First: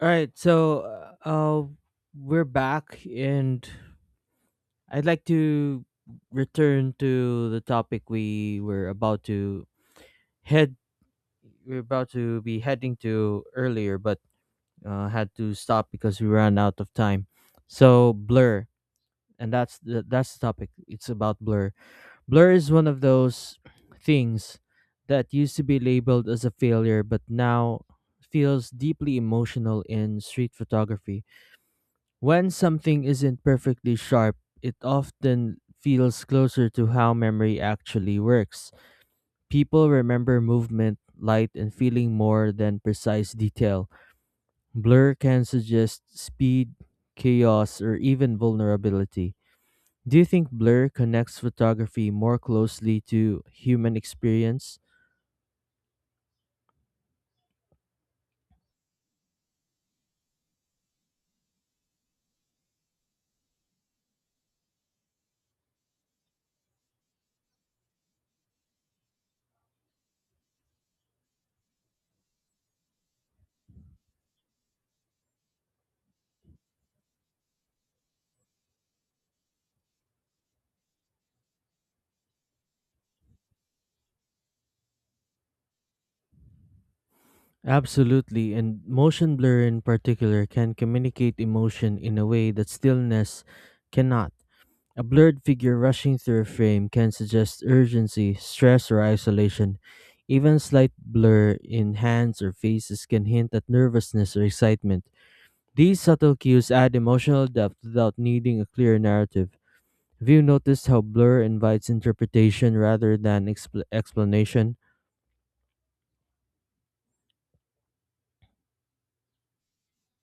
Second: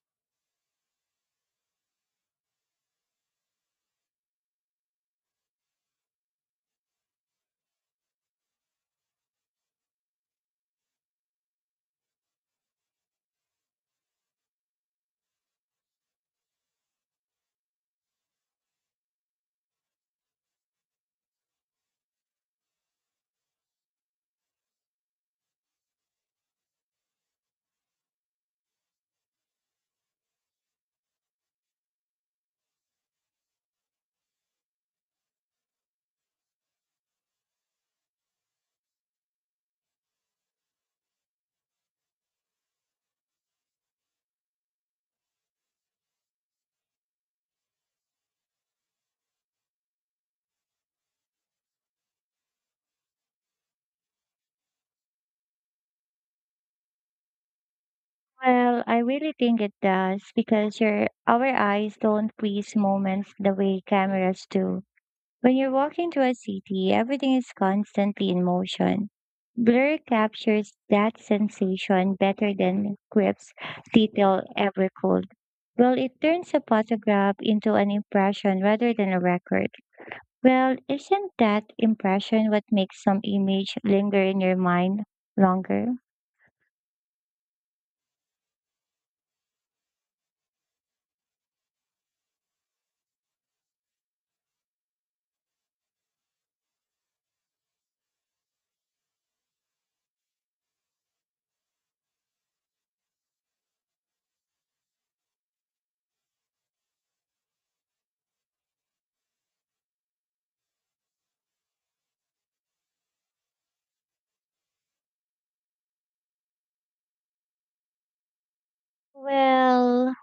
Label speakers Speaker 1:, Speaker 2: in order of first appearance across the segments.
Speaker 1: All right, so uh, uh, we're back, and I'd like to return to the topic we were about to head. be heading to earlier, but had to stop because we ran out of time. So blur, and that's the topic. It's about blur. Blur is one of those things that used to be labeled as a failure, but now feels deeply emotional in street photography. When something isn't perfectly sharp, it often feels closer to how memory actually works. People remember movement, light, and feeling more than precise detail. Blur can suggest speed, chaos, or even vulnerability. Do you think blur connects photography more closely to human experience?
Speaker 2: Well, I really think it does because your our eyes don't freeze moments the way cameras do. When you're walking to a city, everything is constantly in motion. Blur captures that sensation better than crisp, detail ever could. Well, it turns a photograph into an impression rather than a record. Well, isn't that impression what makes some image linger in your mind longer?
Speaker 1: Absolutely, and motion blur in particular can communicate emotion in a way that stillness cannot. A blurred figure rushing through a frame can suggest urgency, stress, or isolation. Even slight blur in hands or faces can hint at nervousness or excitement. These subtle cues add emotional depth without needing a clear narrative. Have you noticed how blur invites interpretation rather than explanation?
Speaker 2: Well,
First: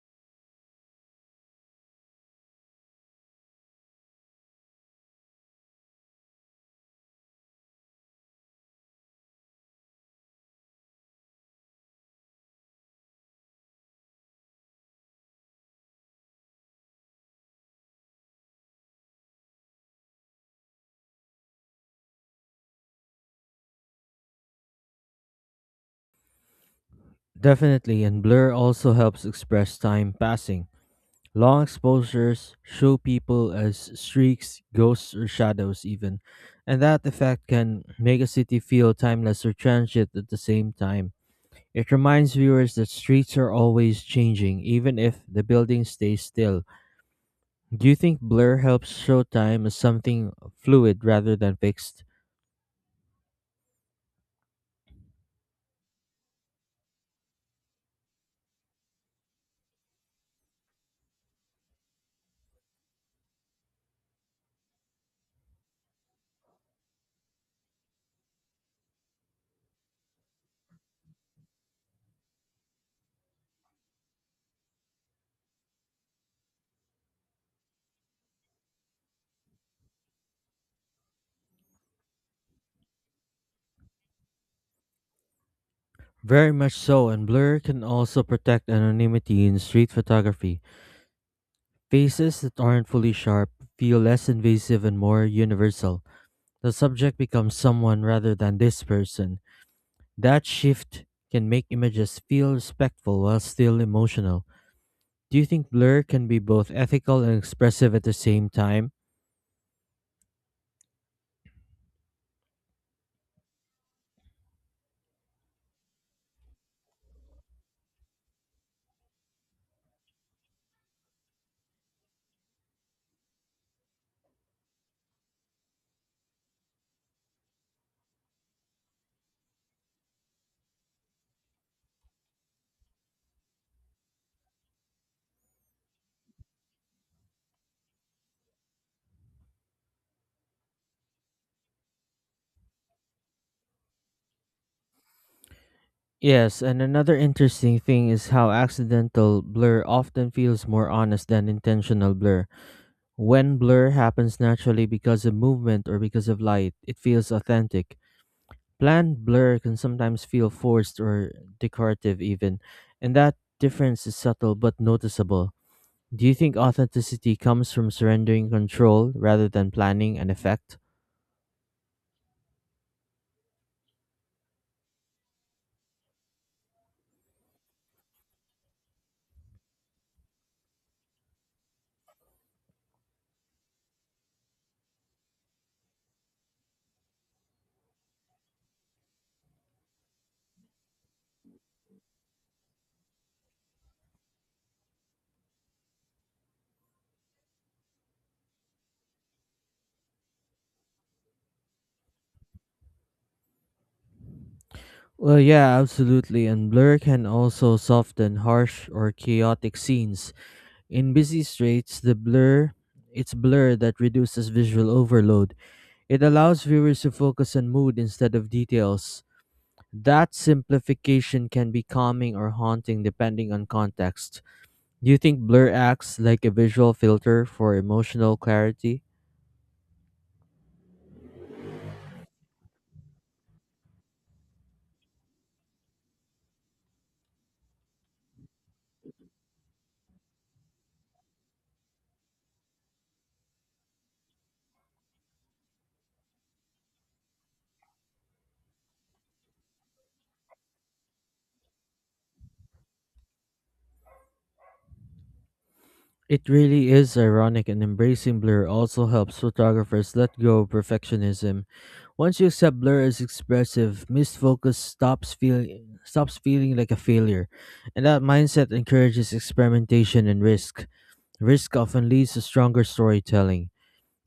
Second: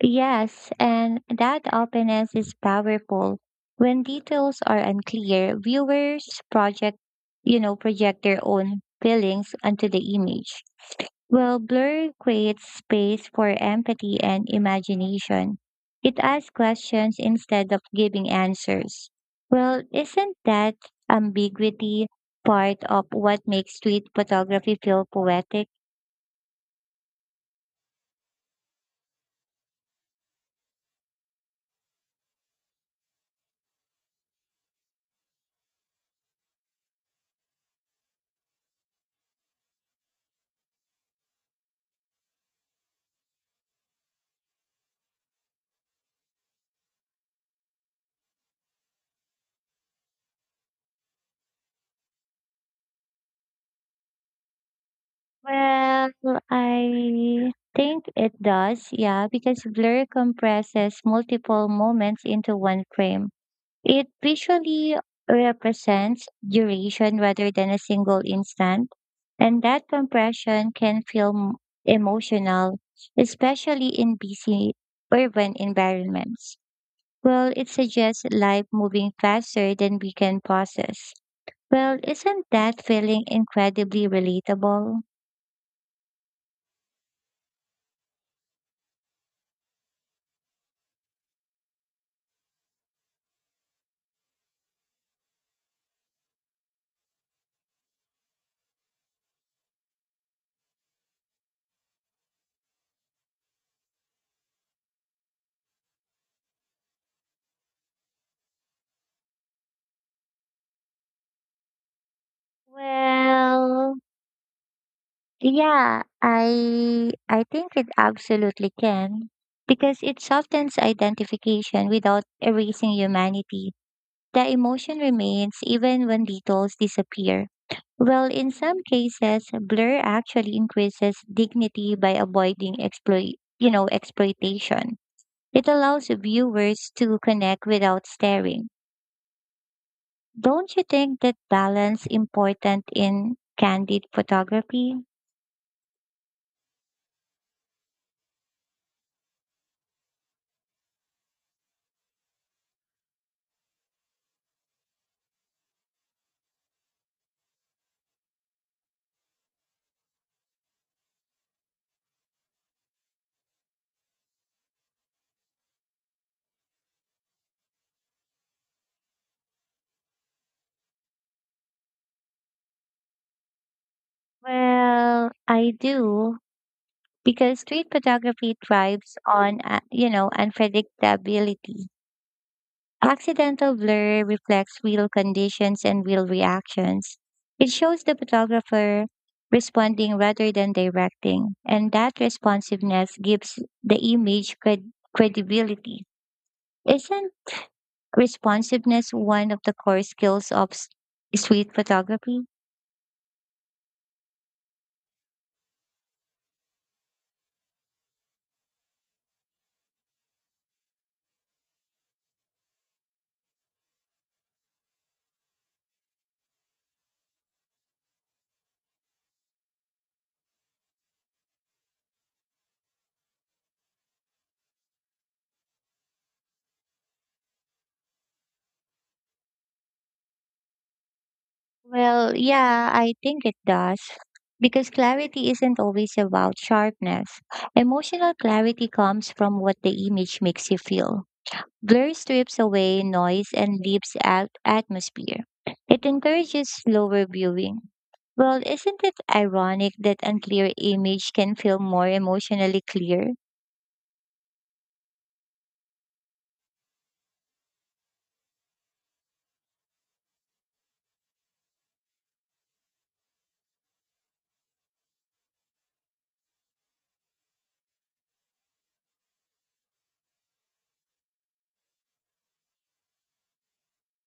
Speaker 2: Yes, and that openness is powerful. When details are unclear, viewers project, project their own feelings onto the image. Well, blur creates space for empathy and imagination. It asks questions instead of giving answers. Well, isn't that ambiguity part of what makes street photography feel poetic?
Speaker 1: Definitely, and blur also helps express time passing. Long exposures show people as streaks, ghosts, or shadows, even, and that effect can make a city feel timeless or transient at the same time. It reminds viewers that streets are always changing, even if the buildings stay still. Do you think blur helps show time as something fluid rather than fixed?
Speaker 2: Well, I think it does, yeah, because blur compresses multiple moments into one frame. It visually represents duration rather than a single instant, and that compression can feel emotional, especially in busy urban environments. Well, it suggests life moving faster than we can process. Well, isn't that feeling incredibly relatable?
Speaker 1: Very much so, and blur can also protect anonymity in street photography. Faces that aren't fully sharp feel less invasive and more universal. The subject becomes someone rather than this person. That shift can make images feel respectful while still emotional. Do you think blur can be both ethical and expressive at the same time?
Speaker 2: Well, yeah, I think it absolutely can because it softens identification without erasing humanity. The emotion remains even when details disappear. Well, in some cases, blur actually increases dignity by avoiding exploitation. It allows viewers to connect without staring. Don't you think that balance important in candid photography?
Speaker 1: Yes, and another interesting thing is how accidental blur often feels more honest than intentional blur. When blur happens naturally because of movement or because of light, it feels authentic. Planned blur can sometimes feel forced or decorative, even, and that difference is subtle but noticeable. Do you think authenticity comes from surrendering control rather than planning an effect?
Speaker 2: Well, I do because street photography thrives on, unpredictability. Accidental blur reflects real conditions and real reactions. It shows the photographer responding rather than directing, and that responsiveness gives the image credibility. Isn't responsiveness one of the core skills of street photography?
Speaker 1: Well, yeah, absolutely. And blur can also soften harsh or chaotic scenes. In busy streets, the blur it's blur that reduces visual overload. It allows viewers to focus on mood instead of details. That simplification can be calming or haunting depending on context. Do you think blur acts like a visual filter for emotional clarity?
Speaker 2: Well, yeah, I think it does. Because clarity isn't always about sharpness. Emotional clarity comes from what the image makes you feel. Blur strips away noise and leaves out atmosphere. It encourages slower viewing. Well, isn't it ironic that unclear image can feel more emotionally clear?
Speaker 1: It really is ironic, and embracing blur also helps photographers let go of perfectionism. Once you accept blur as expressive, missed focus stops feeling like a failure, and that mindset encourages experimentation and risk. Risk often leads to stronger storytelling.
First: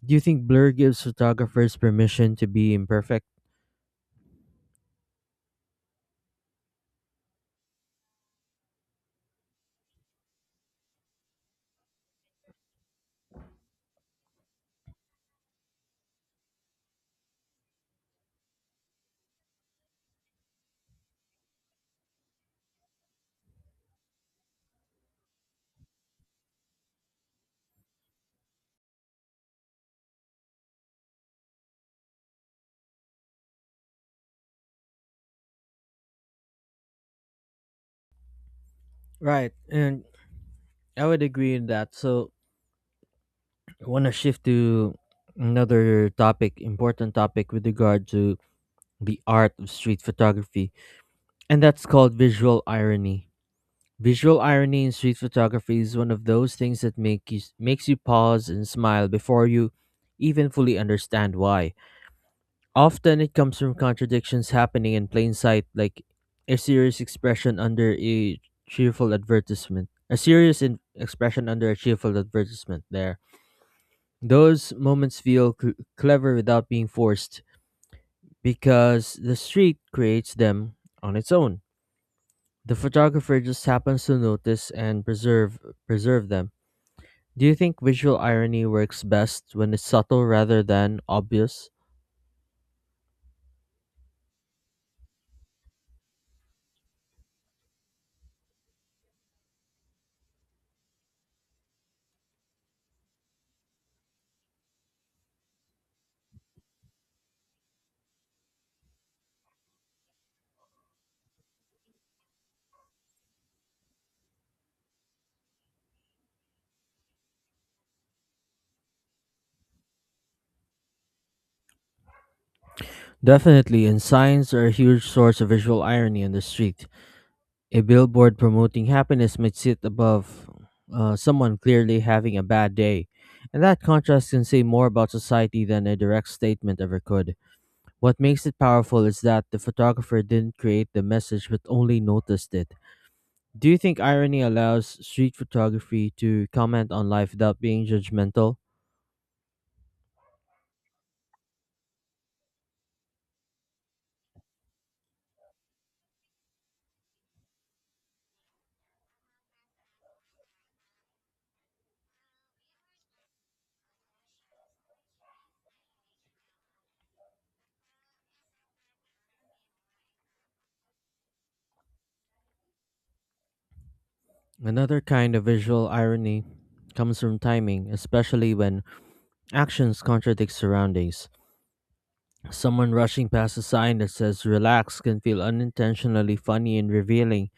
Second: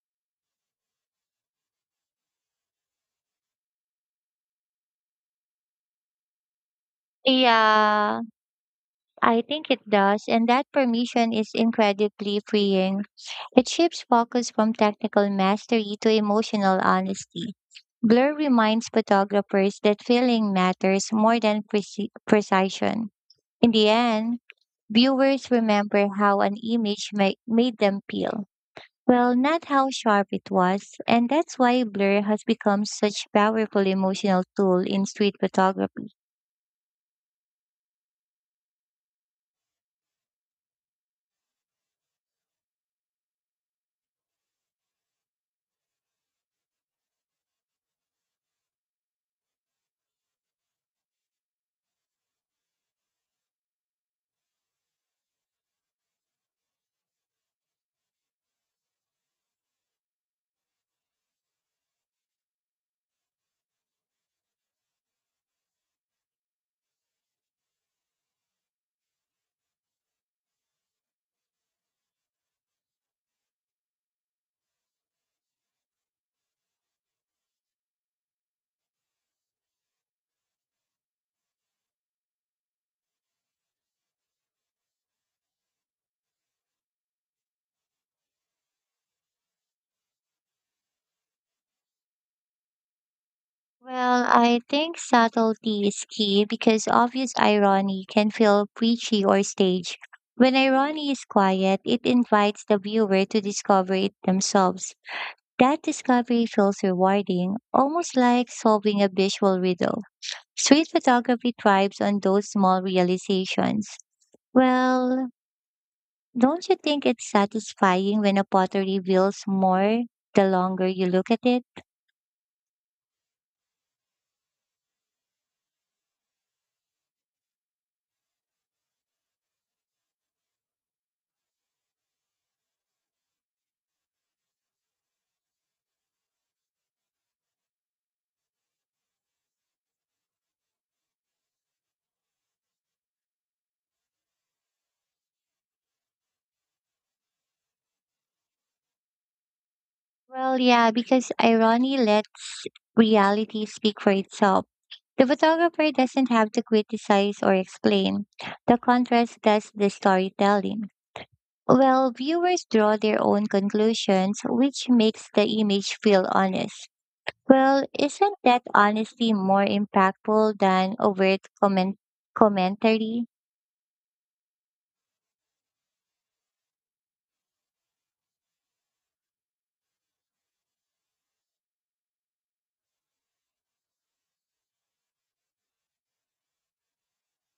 Speaker 1: Do you think blur gives photographers permission to be imperfect?
Speaker 2: Yeah, I think it does, and that permission is incredibly freeing. It shifts focus from technical mastery to emotional honesty. Blur reminds photographers that feeling matters more than precision. In the end, viewers remember how an image made them feel. Well, not how sharp it was, and that's why blur has become such powerful emotional tool in street photography.
Speaker 1: Right, and I would agree in that. So, I want to shift to another topic, important topic with regard to the art of street photography, and that's called visual irony. Visual irony in street photography is one of those things that makes you pause and smile before you even fully understand why. Often it comes from contradictions happening in plain sight, like a serious expression under a cheerful advertisement. A serious expression under a cheerful advertisement there. Those moments feel clever without being forced because the street creates them on its own. The photographer just happens to notice and preserve them. Do you think visual irony works best when it's subtle rather than obvious?
Speaker 2: Well, I think subtlety is key because obvious irony can feel preachy or staged. When irony is quiet, it invites the viewer to discover it themselves. That discovery feels rewarding, almost like solving a visual riddle. Street photography thrives on those small realizations. Well, don't you think it's satisfying when a potter reveals more the longer you look at it?
Speaker 1: Definitely, and signs are a huge source of visual irony on the street. A billboard promoting happiness might sit above someone clearly having a bad day, and that contrast can say more about society than a direct statement ever could. What makes it powerful is that the photographer didn't create the message but only noticed it. Do you think irony allows street photography to comment on life without being judgmental?
Speaker 2: Well, yeah, because irony lets reality speak for itself. The photographer doesn't have to criticize or explain. The contrast does the storytelling. Well, viewers draw their own conclusions, which makes the image feel honest. Well, isn't that honesty more impactful than overt commentary?
Speaker 1: Another kind of visual irony comes from timing, especially when actions contradict surroundings. Someone rushing past a sign that says relax can feel unintentionally funny and revealing.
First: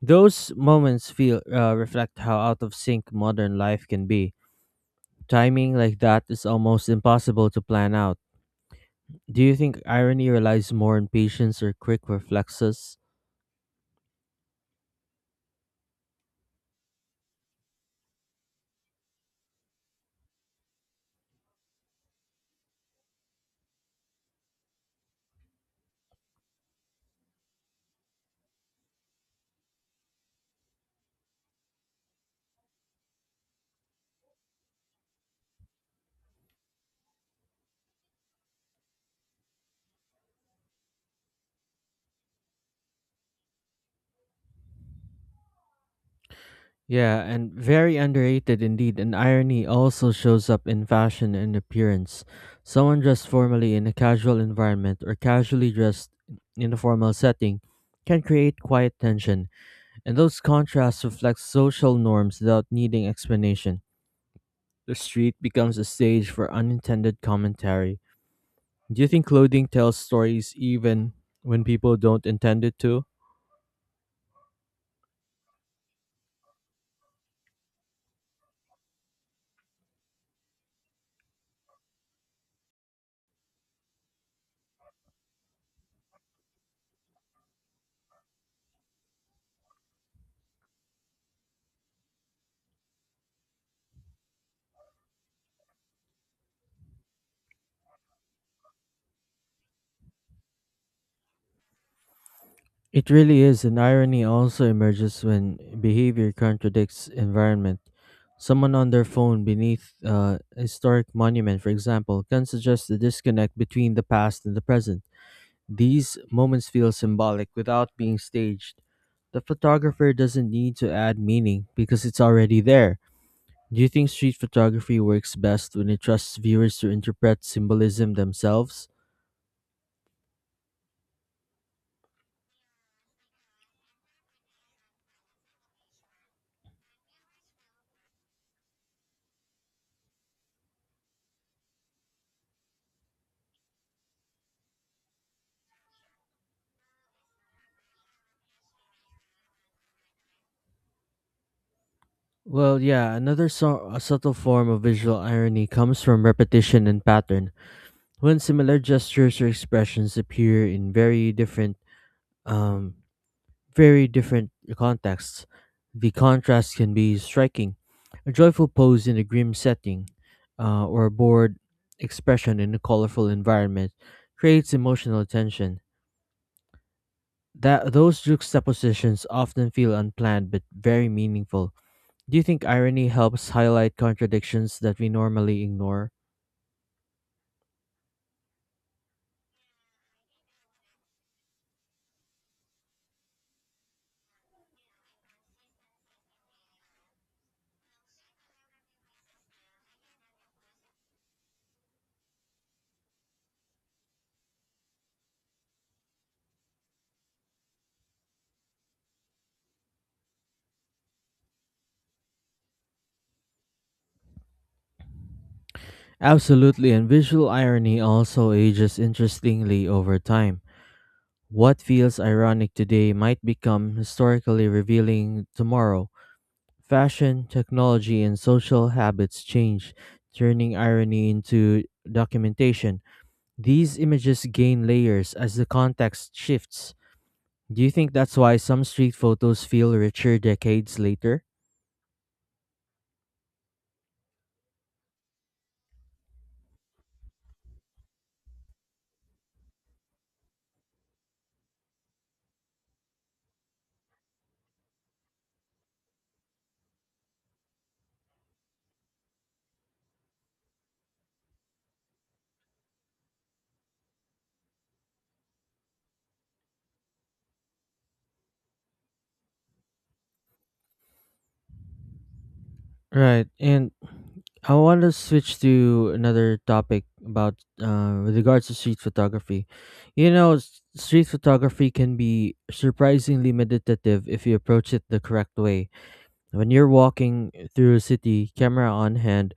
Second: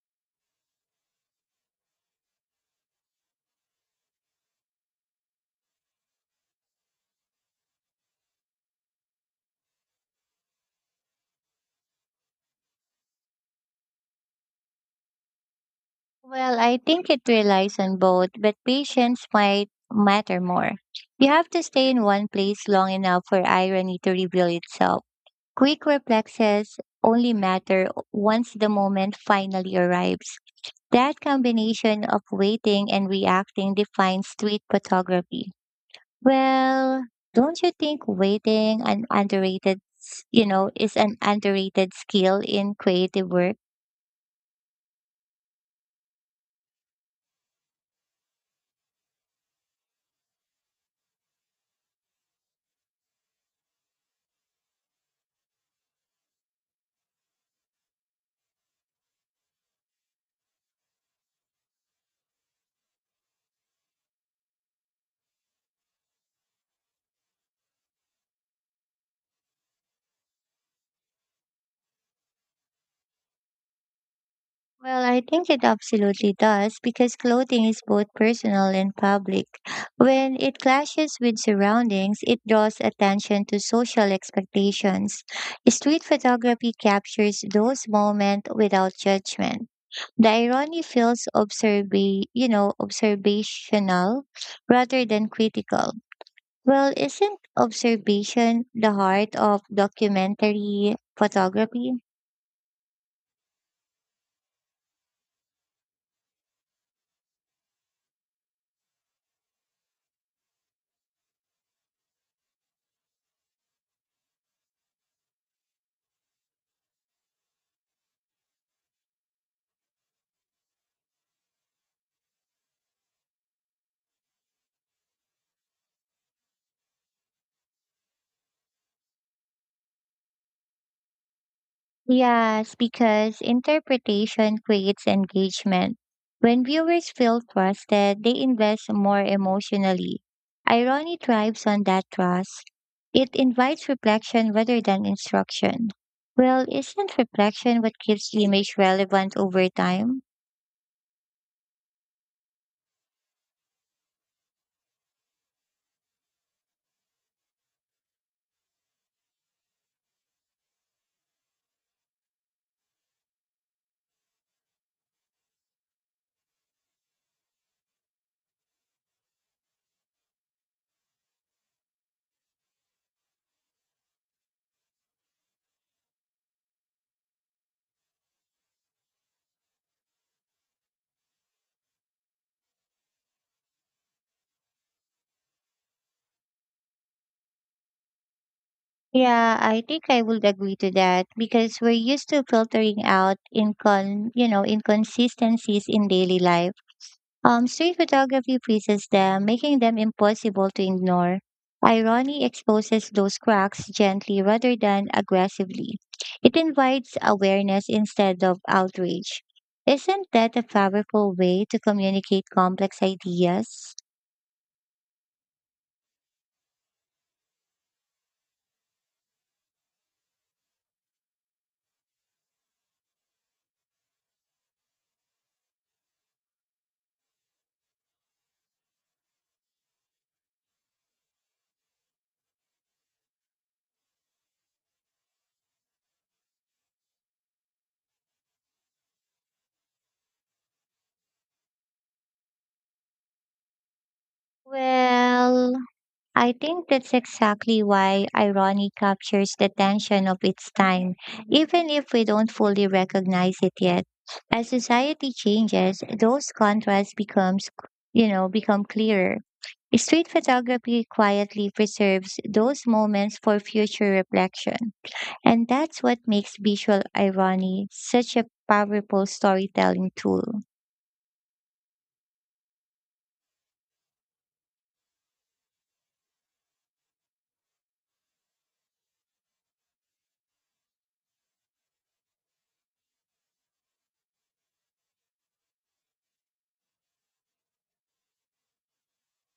Speaker 1: Those moments feel reflect how out of sync modern life can be. Timing like that is almost impossible to plan out. Do you think irony relies more on patience or quick reflexes?
Speaker 2: Well, I think it relies on both, but patience might matter more. You have to stay in one place long enough for irony to reveal itself. Quick reflexes only matter once the moment finally arrives. That combination of waiting and reacting defines street photography. Well, don't you think waiting an underrated, s- you know, is an underrated skill in creative work?
Speaker 1: Yeah, and very underrated indeed. And irony also shows up in fashion and appearance. Someone dressed formally in a casual environment or casually dressed in a formal setting can create quiet tension, and those contrasts reflect social norms without needing explanation. The street becomes a stage for unintended commentary. Do you think clothing tells stories even when people don't intend it to?
Speaker 2: Well, I think it absolutely does because clothing is both personal and public. When it clashes with surroundings, it draws attention to social expectations. Street photography captures those moments without judgment. The irony feels observational rather than critical. Well, isn't observation the heart of documentary photography?
Speaker 1: It really is, and irony also emerges when behavior contradicts environment. Someone on their phone beneath a historic monument, for example, can suggest the disconnect between the past and the present. These moments feel symbolic without being staged. The photographer doesn't need to add meaning because it's already there. Do you think street photography works best when it trusts viewers to interpret symbolism themselves?
Speaker 2: Yes, because interpretation creates engagement. When viewers feel trusted, they invest more emotionally. Irony thrives on that trust. It invites reflection rather than instruction. Well, isn't reflection what keeps the image relevant over time?
Speaker 1: Well, yeah, another a subtle form of visual irony comes from repetition and pattern. When similar gestures or expressions appear in um, very different contexts, the contrast can be striking. A joyful pose in a grim setting, or a bored expression in a colorful environment, creates emotional tension. That Those juxtapositions often feel unplanned but very meaningful. Do you think irony helps highlight contradictions that we normally ignore?
Speaker 2: Yeah, I think I would agree to that because we're used to filtering out inconsistencies in daily life. Street photography freezes them, making them impossible to ignore. Irony exposes those cracks gently rather than aggressively. It invites awareness instead of outrage. Isn't that a powerful way to communicate complex ideas?
Speaker 1: Absolutely, and visual irony also ages interestingly over time. What feels ironic today might become historically revealing tomorrow. Fashion, technology, and social habits change, turning irony into documentation. These images gain layers as the context shifts. Do you think that's why some street photos feel richer decades later?
Speaker 2: Well, I think that's exactly why irony captures the tension of its time, even if we don't fully recognize it yet. As society changes, those contrasts becomes, you know, become clearer. Street photography quietly preserves those moments for future reflection. And that's what makes visual irony such a powerful storytelling tool.
Speaker 1: Right. And I want to switch to another topic about with regards to street photography. You know, street photography can be surprisingly meditative if you approach it the correct way. When you're walking through a city, camera on hand,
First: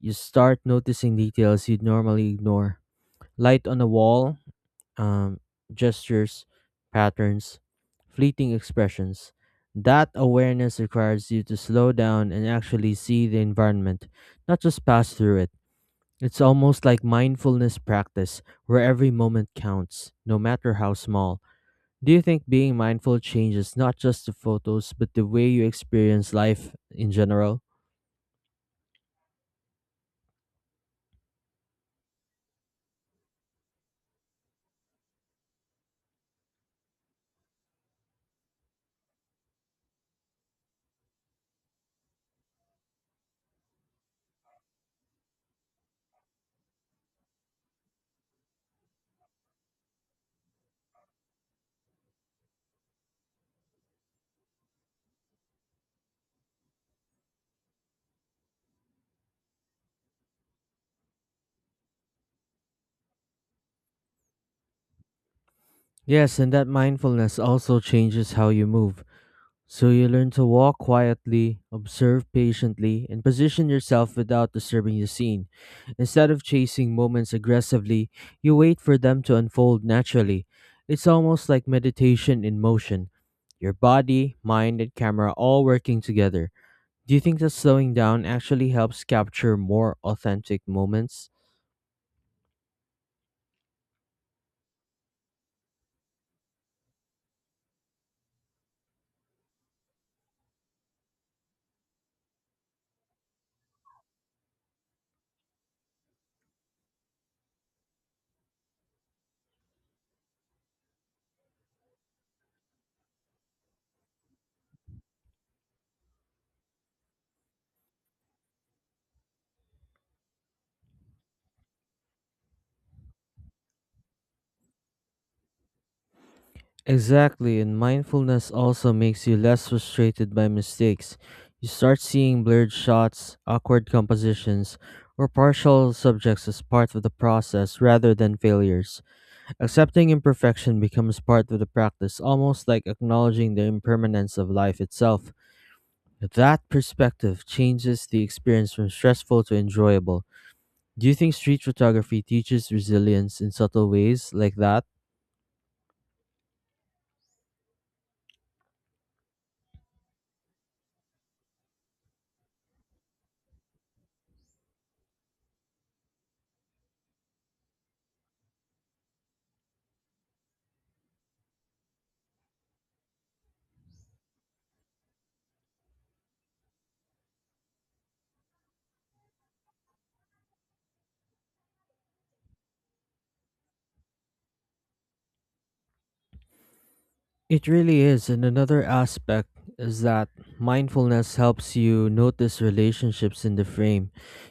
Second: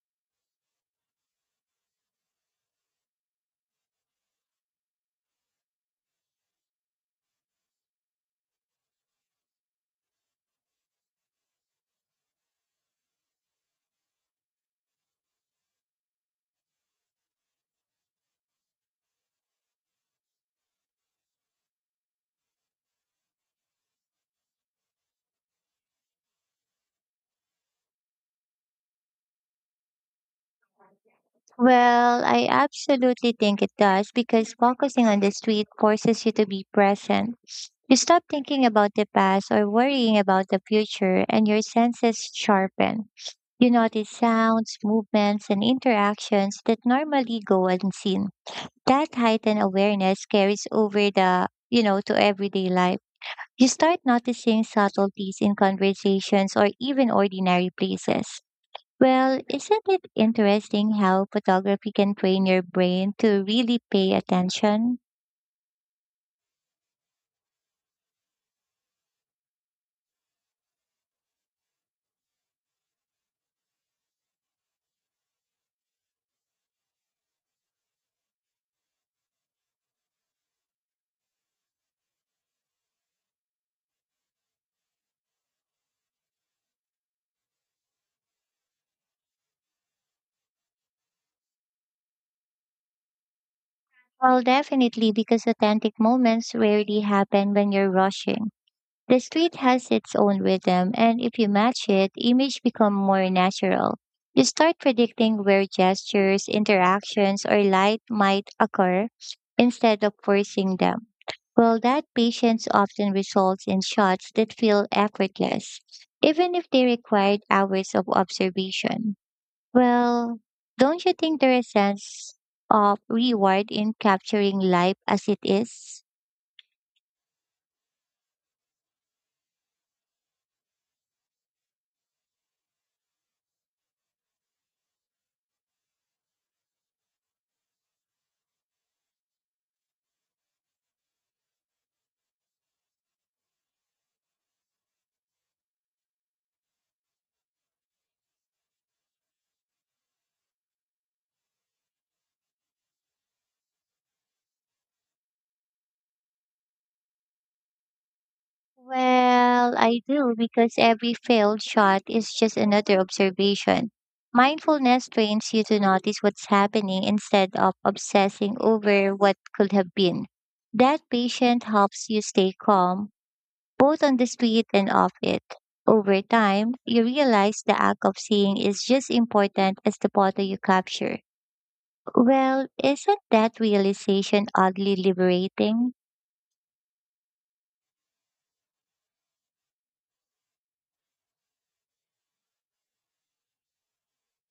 Speaker 1: you start noticing details you'd normally ignore. Light on a wall, um, gestures, patterns, fleeting expressions. That awareness requires you to slow down and actually see the environment, not just pass through it. It's almost like mindfulness practice, where every moment counts, no matter how small. Do you think being mindful changes not just the photos, but the way you experience life in general?
Speaker 2: Well, I absolutely think it does because focusing on the street forces you to be present. You stop thinking about the past or worrying about the future, and your senses sharpen. You notice sounds, movements, and interactions that normally go unseen. That heightened awareness carries over the, you know, to everyday life. You start noticing subtleties in conversations or even ordinary places. Well, isn't it interesting how photography can train your brain to really pay attention?
Speaker 1: Yes, and that mindfulness also changes how you move. So you learn to walk quietly, observe patiently, and position yourself without disturbing the scene. Instead of chasing moments aggressively, you wait for them to unfold naturally. It's almost like meditation in motion. Your body, mind, and camera all working together. Do you think that slowing down actually helps capture more authentic moments?
Speaker 2: Well, definitely, because authentic moments rarely happen when you're rushing. The street has its own rhythm, and if you match it, image become more natural. You start predicting where gestures, interactions, or light might occur instead of forcing them. Well, that patience often results in shots that feel effortless, even if they required hours of observation. Well, don't you think there is a sense of reward in capturing life as it is?
Speaker 1: Exactly, and mindfulness also makes you less frustrated by mistakes. You start seeing blurred shots, awkward compositions, or partial subjects as part of the process rather than failures. Accepting imperfection becomes part of the practice, almost like acknowledging the impermanence of life itself. That perspective changes the experience from stressful to enjoyable. Do you think street photography teaches resilience in subtle ways like that?
Speaker 2: Well, I do because every failed shot is just another observation. Mindfulness trains you to notice what's happening instead of obsessing over what could have been. That patience helps you stay calm, both on the street and off it. Over time, you realize the act of seeing is just important as the photo you capture. Well, isn't that realization oddly liberating?
Speaker 1: It really is. And another aspect is that mindfulness helps you notice relationships in the frame.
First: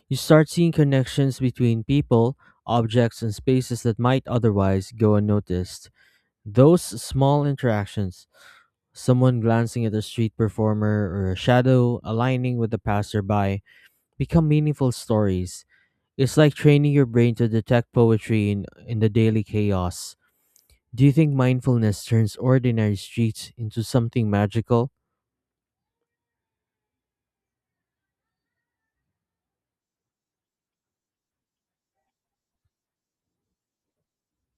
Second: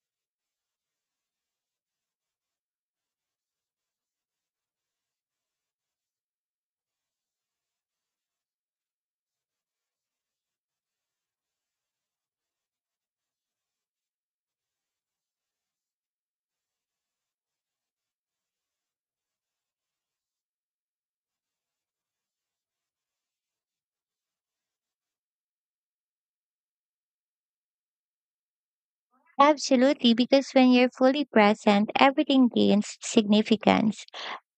Speaker 1: You start seeing connections between people, objects, and spaces that might otherwise go unnoticed. Those small interactions, someone glancing at a street performer or a shadow aligning with a passerby, become meaningful stories. It's like training your brain to detect poetry in the daily chaos. Do you think mindfulness turns ordinary streets into something magical?
Speaker 2: Absolutely, because when you're fully present, everything gains significance.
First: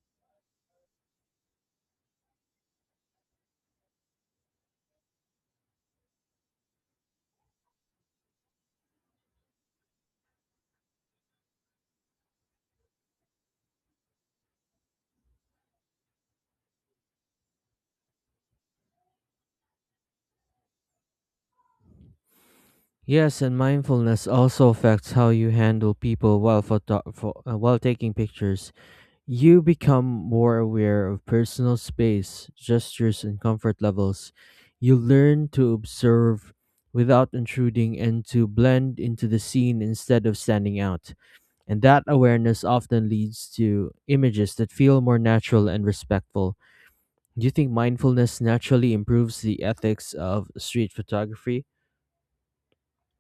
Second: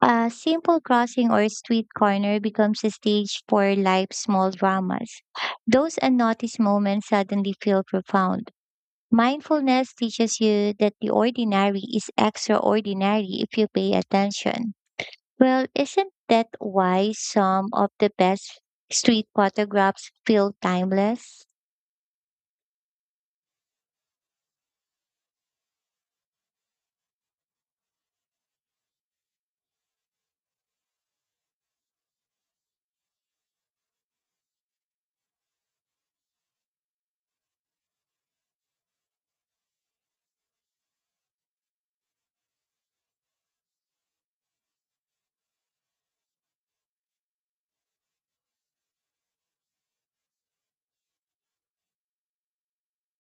Speaker 2: A simple crossing or street corner becomes a stage for life's small dramas. Those unnoticed moments suddenly feel profound. Mindfulness teaches you that the ordinary is extraordinary if you pay attention. Well, isn't that why some of the best street photographs feel timeless?
Speaker 1: Yes, and mindfulness also affects how you handle people while while taking pictures. You become more aware of personal space, gestures, and comfort levels. You learn to observe without intruding and to blend into the scene instead of standing out. And that awareness often leads to images that feel more natural and respectful. Do you think mindfulness naturally improves the ethics of street photography?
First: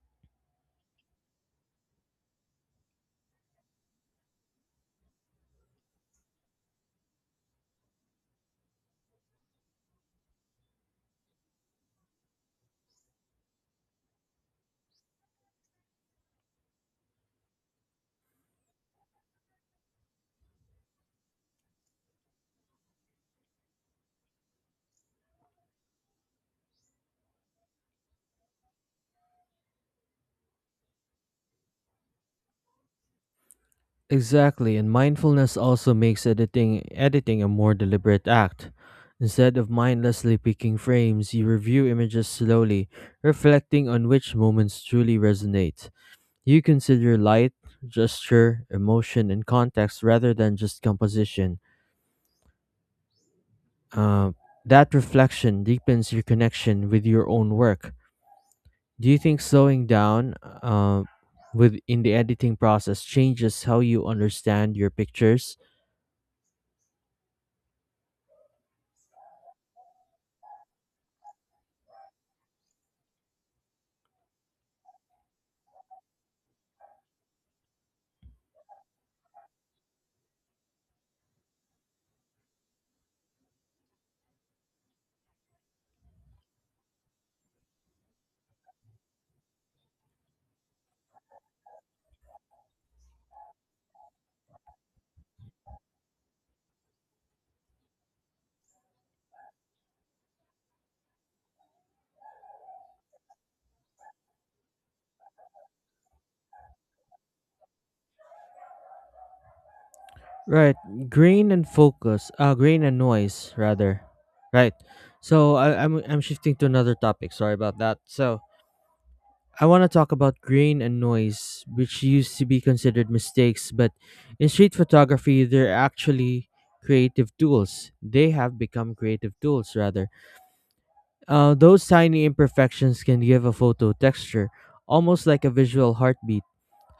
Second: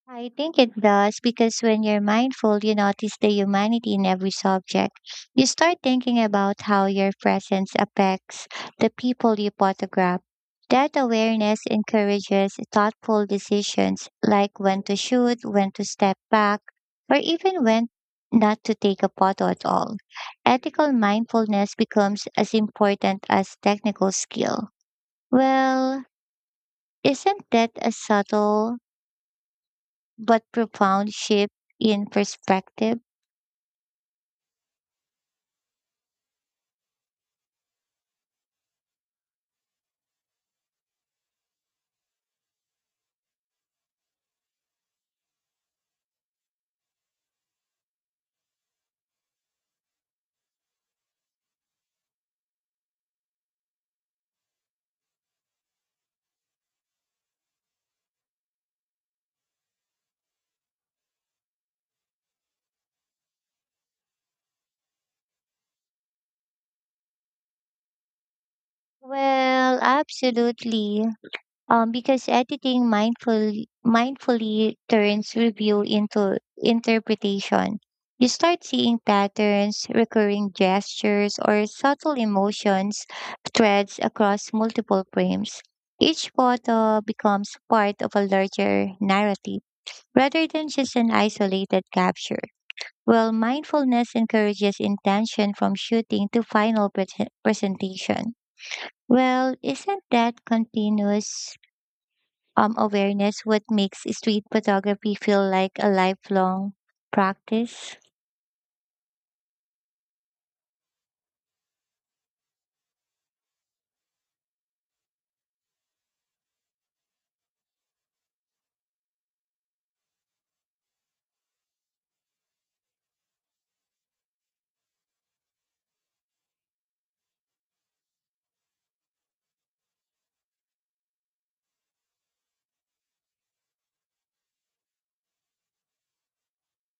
Speaker 2: I think it does because when you're mindful, you notice the humanity in every subject. You start thinking about how your presence affects the people you photograph. That awareness encourages thoughtful decisions like when to shoot, when to step back, or even when not to take a photo at all. Ethical mindfulness becomes as important as technical skill. Well, isn't that a subtle but profound shift in perspective.
Speaker 1: Exactly, and mindfulness also makes editing a more deliberate act. Instead of mindlessly picking frames, you review images slowly, reflecting on which moments truly resonate. You consider light, gesture, emotion, and context rather than just composition. Uh, that reflection deepens your connection with your own work. Do you think slowing down uh, with in the editing process changes how you understand your pictures?
Speaker 2: Well, absolutely. Because editing mindfully turns review into interpretation. You start seeing patterns, recurring gestures, or subtle emotions threads across multiple frames. Each photo becomes part of a larger narrative, rather than just an isolated capture. Well, mindfulness encourages intention from shooting to final presentation. Well, isn't that continuous awareness what makes street photography feel like a lifelong practice?
Speaker 1: Right, grain and focus, grain and noise rather. Right. So I'm shifting to another topic. Sorry about that. So I want to talk about grain and noise, which used to be considered mistakes, but in street photography, they're actually creative tools. They have become creative tools, rather. Those tiny imperfections can give a photo texture, almost like a visual heartbeat.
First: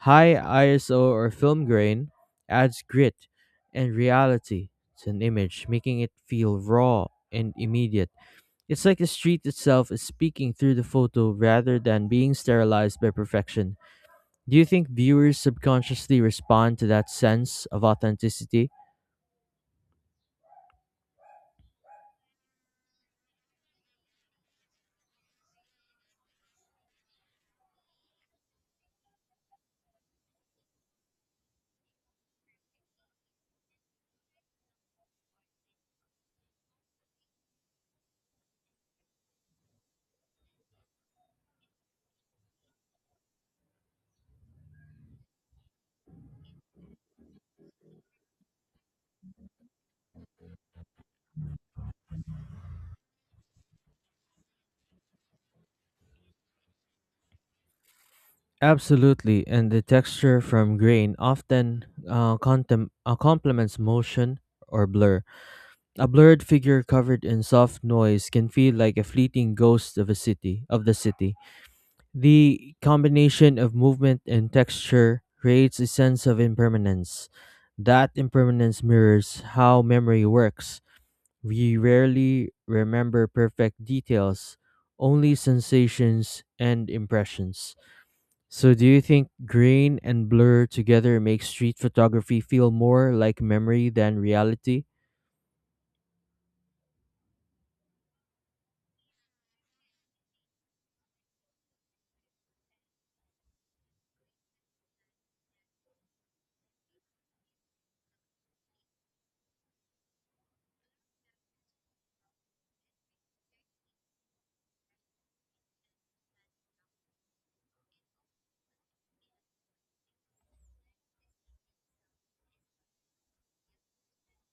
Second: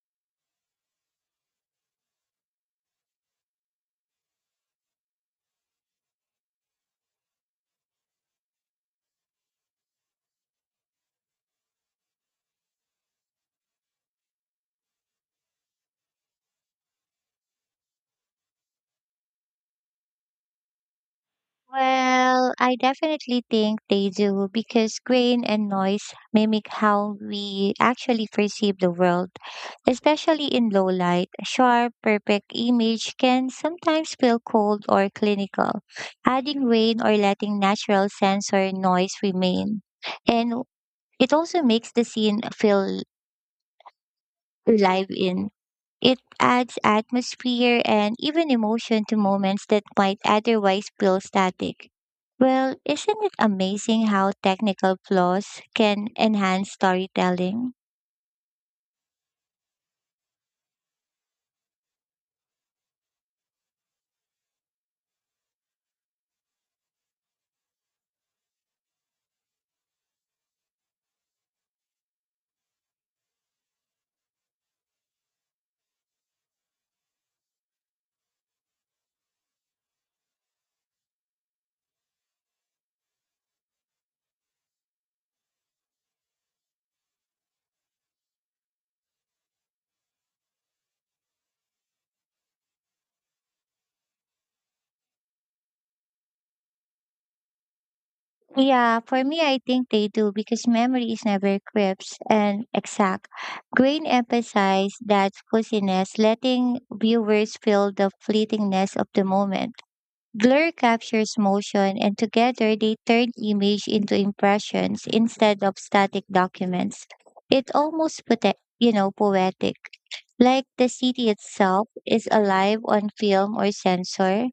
Speaker 1: High ISO or film grain adds grit and reality to an image, making it feel raw and immediate. It's like the street itself is speaking through the photo rather than being sterilized by perfection. Do you think viewers subconsciously respond to that sense of authenticity?
Speaker 2: Well, I definitely think they do because grain and noise mimic how we actually perceive the world, especially in low light. A sharp, perfect image can sometimes feel cold or clinical, adding rain or letting natural sensor noise remain. And it also makes the scene feel live in. It adds atmosphere and even emotion to moments that might otherwise feel static. Well, isn't it amazing how technical flaws can enhance storytelling?
Speaker 1: Absolutely, and the texture from grain often complements motion or blur. A blurred figure covered in soft noise can feel like a fleeting ghost of the city. The combination of movement and texture creates a sense of impermanence. That impermanence mirrors how memory works. We rarely remember perfect details, only sensations and impressions. So, do you think grain and blur together make street photography feel more like memory than reality?
Speaker 2: Yeah, for me, I think they do because memory is never crisp and exact. Grain emphasized that fuzziness, letting viewers feel the fleetingness of the moment. Blur captures motion and together they turn image into impressions instead of static documents. It almost poetic. Like the city itself is alive on film or sensor.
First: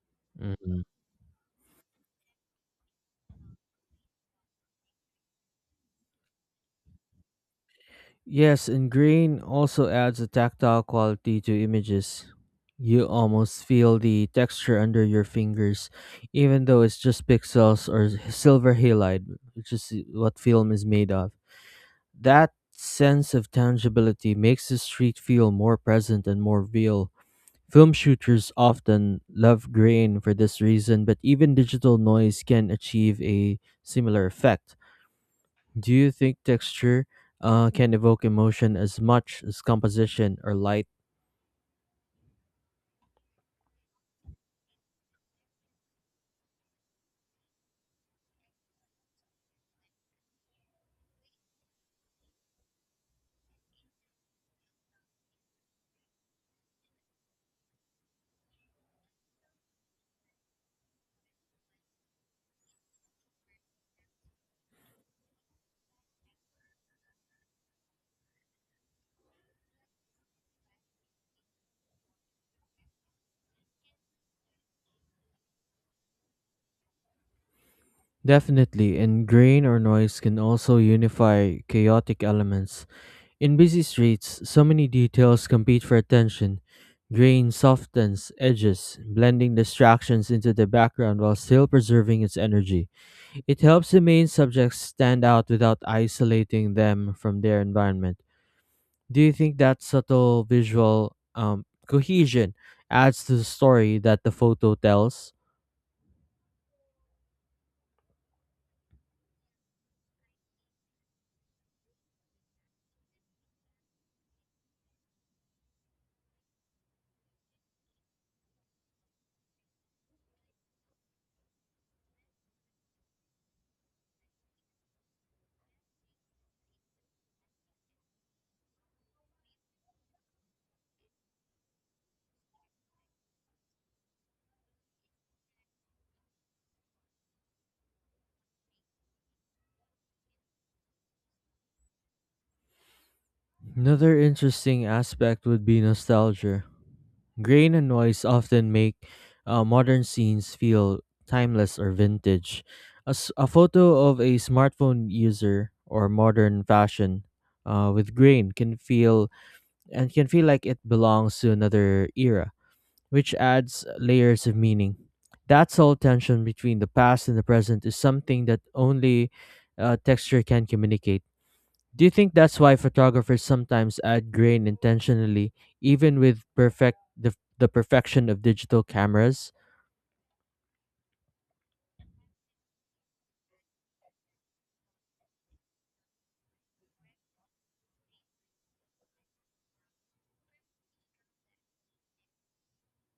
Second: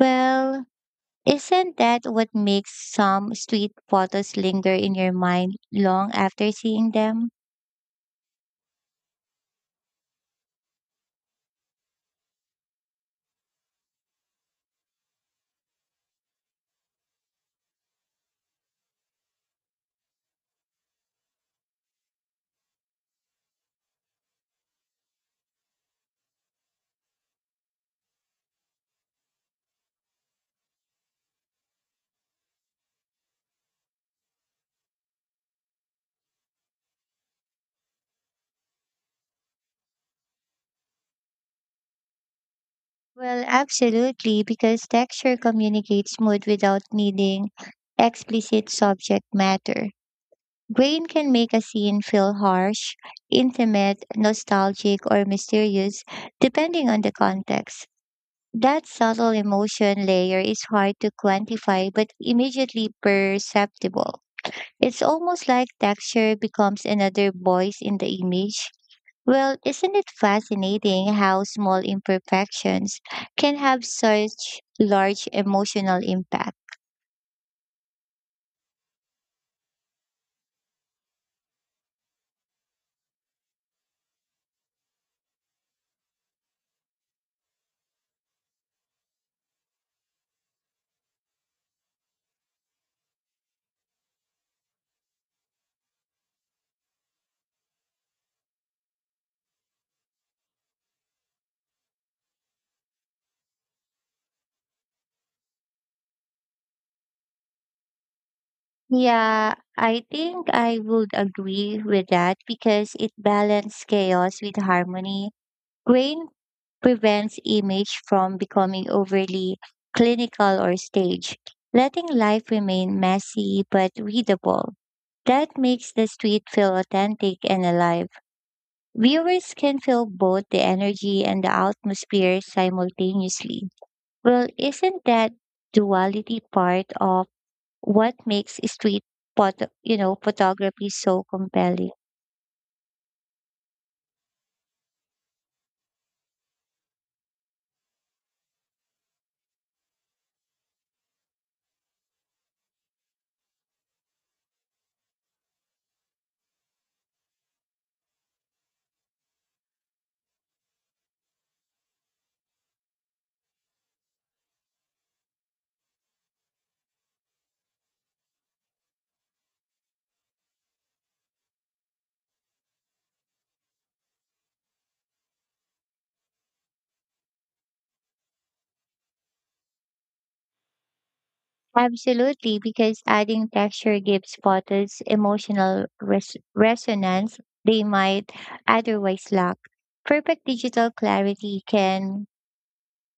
Speaker 2: Well,
Speaker 1: Mhm.
Speaker 2: isn't that what makes some street photos linger in your mind long after seeing them?
Speaker 1: Yes, and green also adds a tactile quality to images. You almost feel the texture under your fingers, even though it's just pixels or silver halide, which is what film is made of. That sense of tangibility makes the street feel more present and more real. Film shooters often love grain for this reason, but even digital noise can achieve a similar effect. Do you think texture can evoke emotion as much as composition or light?
Speaker 2: Well, absolutely, because texture communicates mood without needing explicit subject matter. Grain can make a scene feel harsh, intimate, nostalgic, or mysterious, depending on the context. That subtle emotion layer is hard to quantify but immediately perceptible. It's almost like texture becomes another voice in the image. Well, isn't it fascinating how small imperfections can have such large emotional impact?
Speaker 1: Definitely, and grain or noise can also unify chaotic elements. In busy streets, so many details compete for attention. Grain softens edges, blending distractions into the background while still preserving its energy. It helps the main subjects stand out without isolating them from their environment. Do you think that subtle visual cohesion adds to the story that the photo tells?
Speaker 2: Yeah, I think I would agree with that because it balances chaos with harmony. Grain prevents image from becoming overly clinical or staged, letting life remain messy but readable. That makes the street feel authentic and alive. Viewers can feel both the energy and the atmosphere simultaneously. Well, isn't that duality part of what makes street photography so compelling.
Speaker 1: Another interesting aspect would be nostalgia. Grain and noise often make modern scenes feel timeless or vintage. A photo of a smartphone user or modern fashion with grain can feel like it belongs to another era, which adds layers of meaning. That soul tension between the past and the present is something that only texture can communicate. Do you think that's why photographers sometimes add grain intentionally, even with the perfection of digital cameras?
Speaker 2: Absolutely, because adding texture gives photos emotional resonance they might otherwise lack. Perfect digital clarity can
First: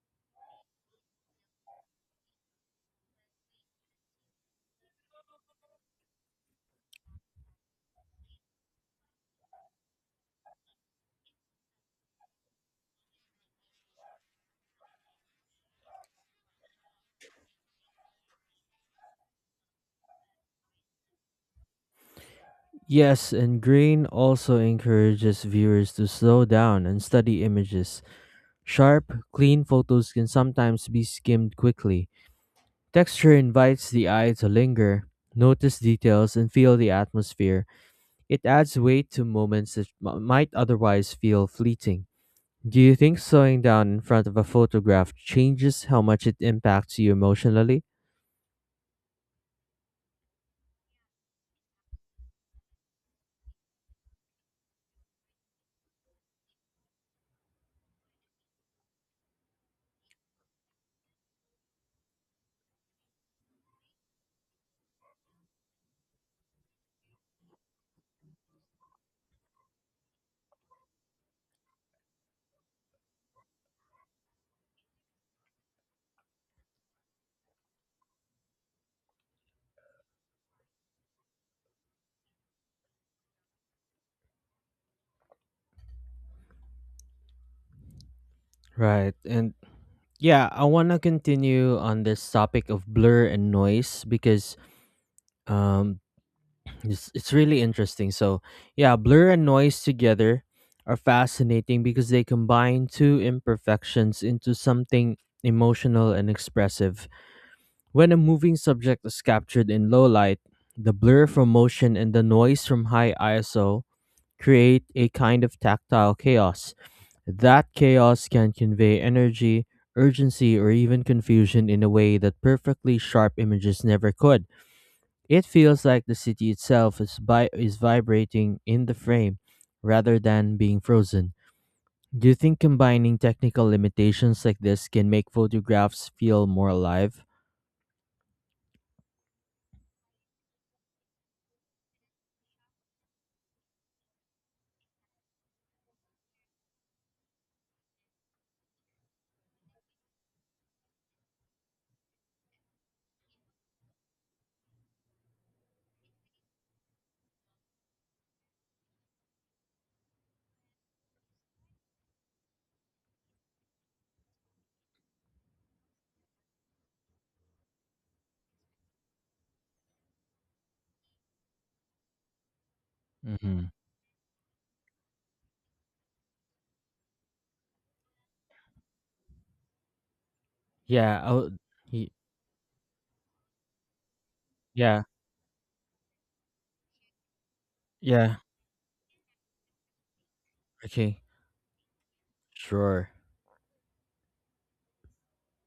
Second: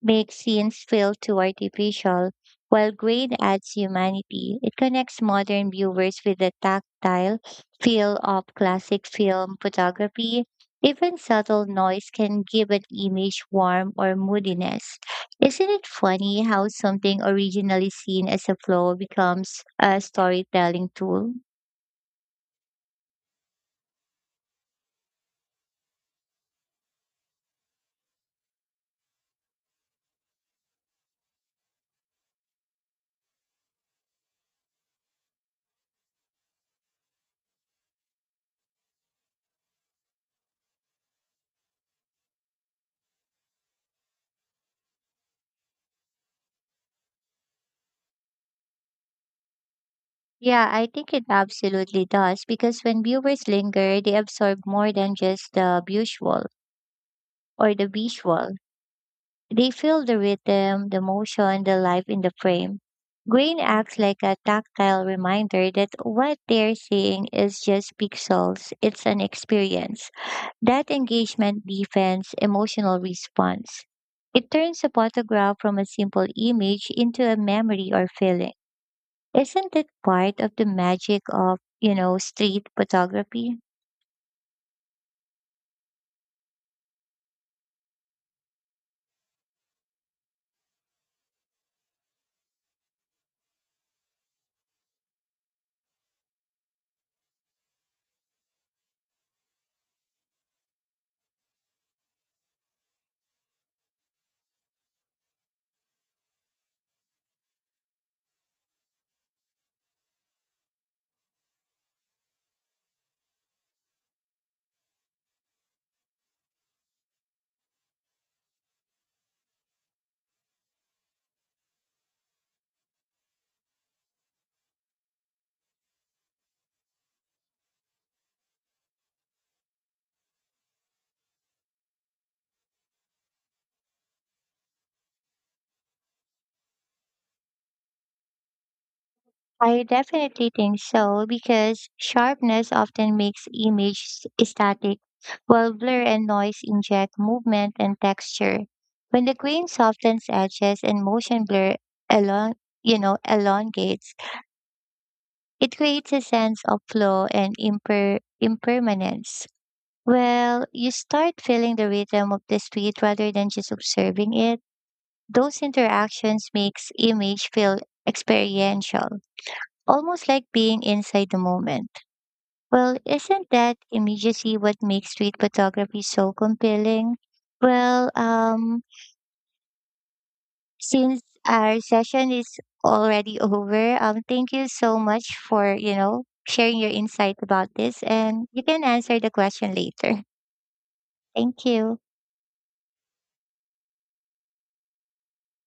Speaker 2: make scenes feel too artificial, while grade adds humanity. It connects modern viewers with the tactile feel of classic film photography. Even subtle noise can give an image warmth or moodiness. Isn't it funny how something originally seen as a flaw becomes a storytelling tool?
Speaker 1: Yes, and grain also encourages viewers to slow down and study images. Sharp, clean photos can sometimes be skimmed quickly. Texture invites the eye to linger, notice details, and feel the atmosphere. It adds weight to moments that might otherwise feel fleeting. Do you think slowing down in front of a photograph changes how much it impacts you emotionally?
Speaker 2: Yeah, I think it absolutely does because when viewers linger, they absorb more than just the visual or the visual. They feel the rhythm, the motion, the life in the frame. Grain acts like a tactile reminder that what they're seeing is just pixels, it's an experience. That engagement deepens emotional response. It turns a photograph from a simple image into a memory or feeling. Isn't it part of the magic of, street photography?
Speaker 1: Right. And yeah, I want to continue on this topic of blur and noise because um, it's really interesting. So yeah, blur and noise together are fascinating because they combine two imperfections into something emotional and expressive. When a moving subject is captured in low light, the blur from motion and the noise from high ISO create a kind of tactile chaos. That chaos can convey energy, urgency, or even confusion in a way that perfectly sharp images never could. It feels like the city itself is vibrating in the frame rather than being frozen. Do you think combining technical limitations like this can make photographs feel more alive?
Speaker 2: I definitely think so because sharpness often makes image static, while blur and noise inject movement and texture. When the grain softens edges and motion blur elong- elongates, it creates a sense of flow and impermanence. Well, you start feeling the rhythm of the street rather than just observing it. Those interactions makes image feel experiential, almost like being inside the moment. Well, isn't
Speaker 1: Mm-hmm.
Speaker 2: that immediacy what makes street photography so compelling? Well,
Speaker 1: Yeah.
Speaker 2: since
Speaker 1: Oh,
Speaker 2: our session is already over, thank you so
Speaker 1: yeah.
Speaker 2: much for, sharing your insight about this
Speaker 1: Yeah.
Speaker 2: and you can answer the question later.
Speaker 1: Okay.
Speaker 2: Thank you.
Speaker 1: Sure.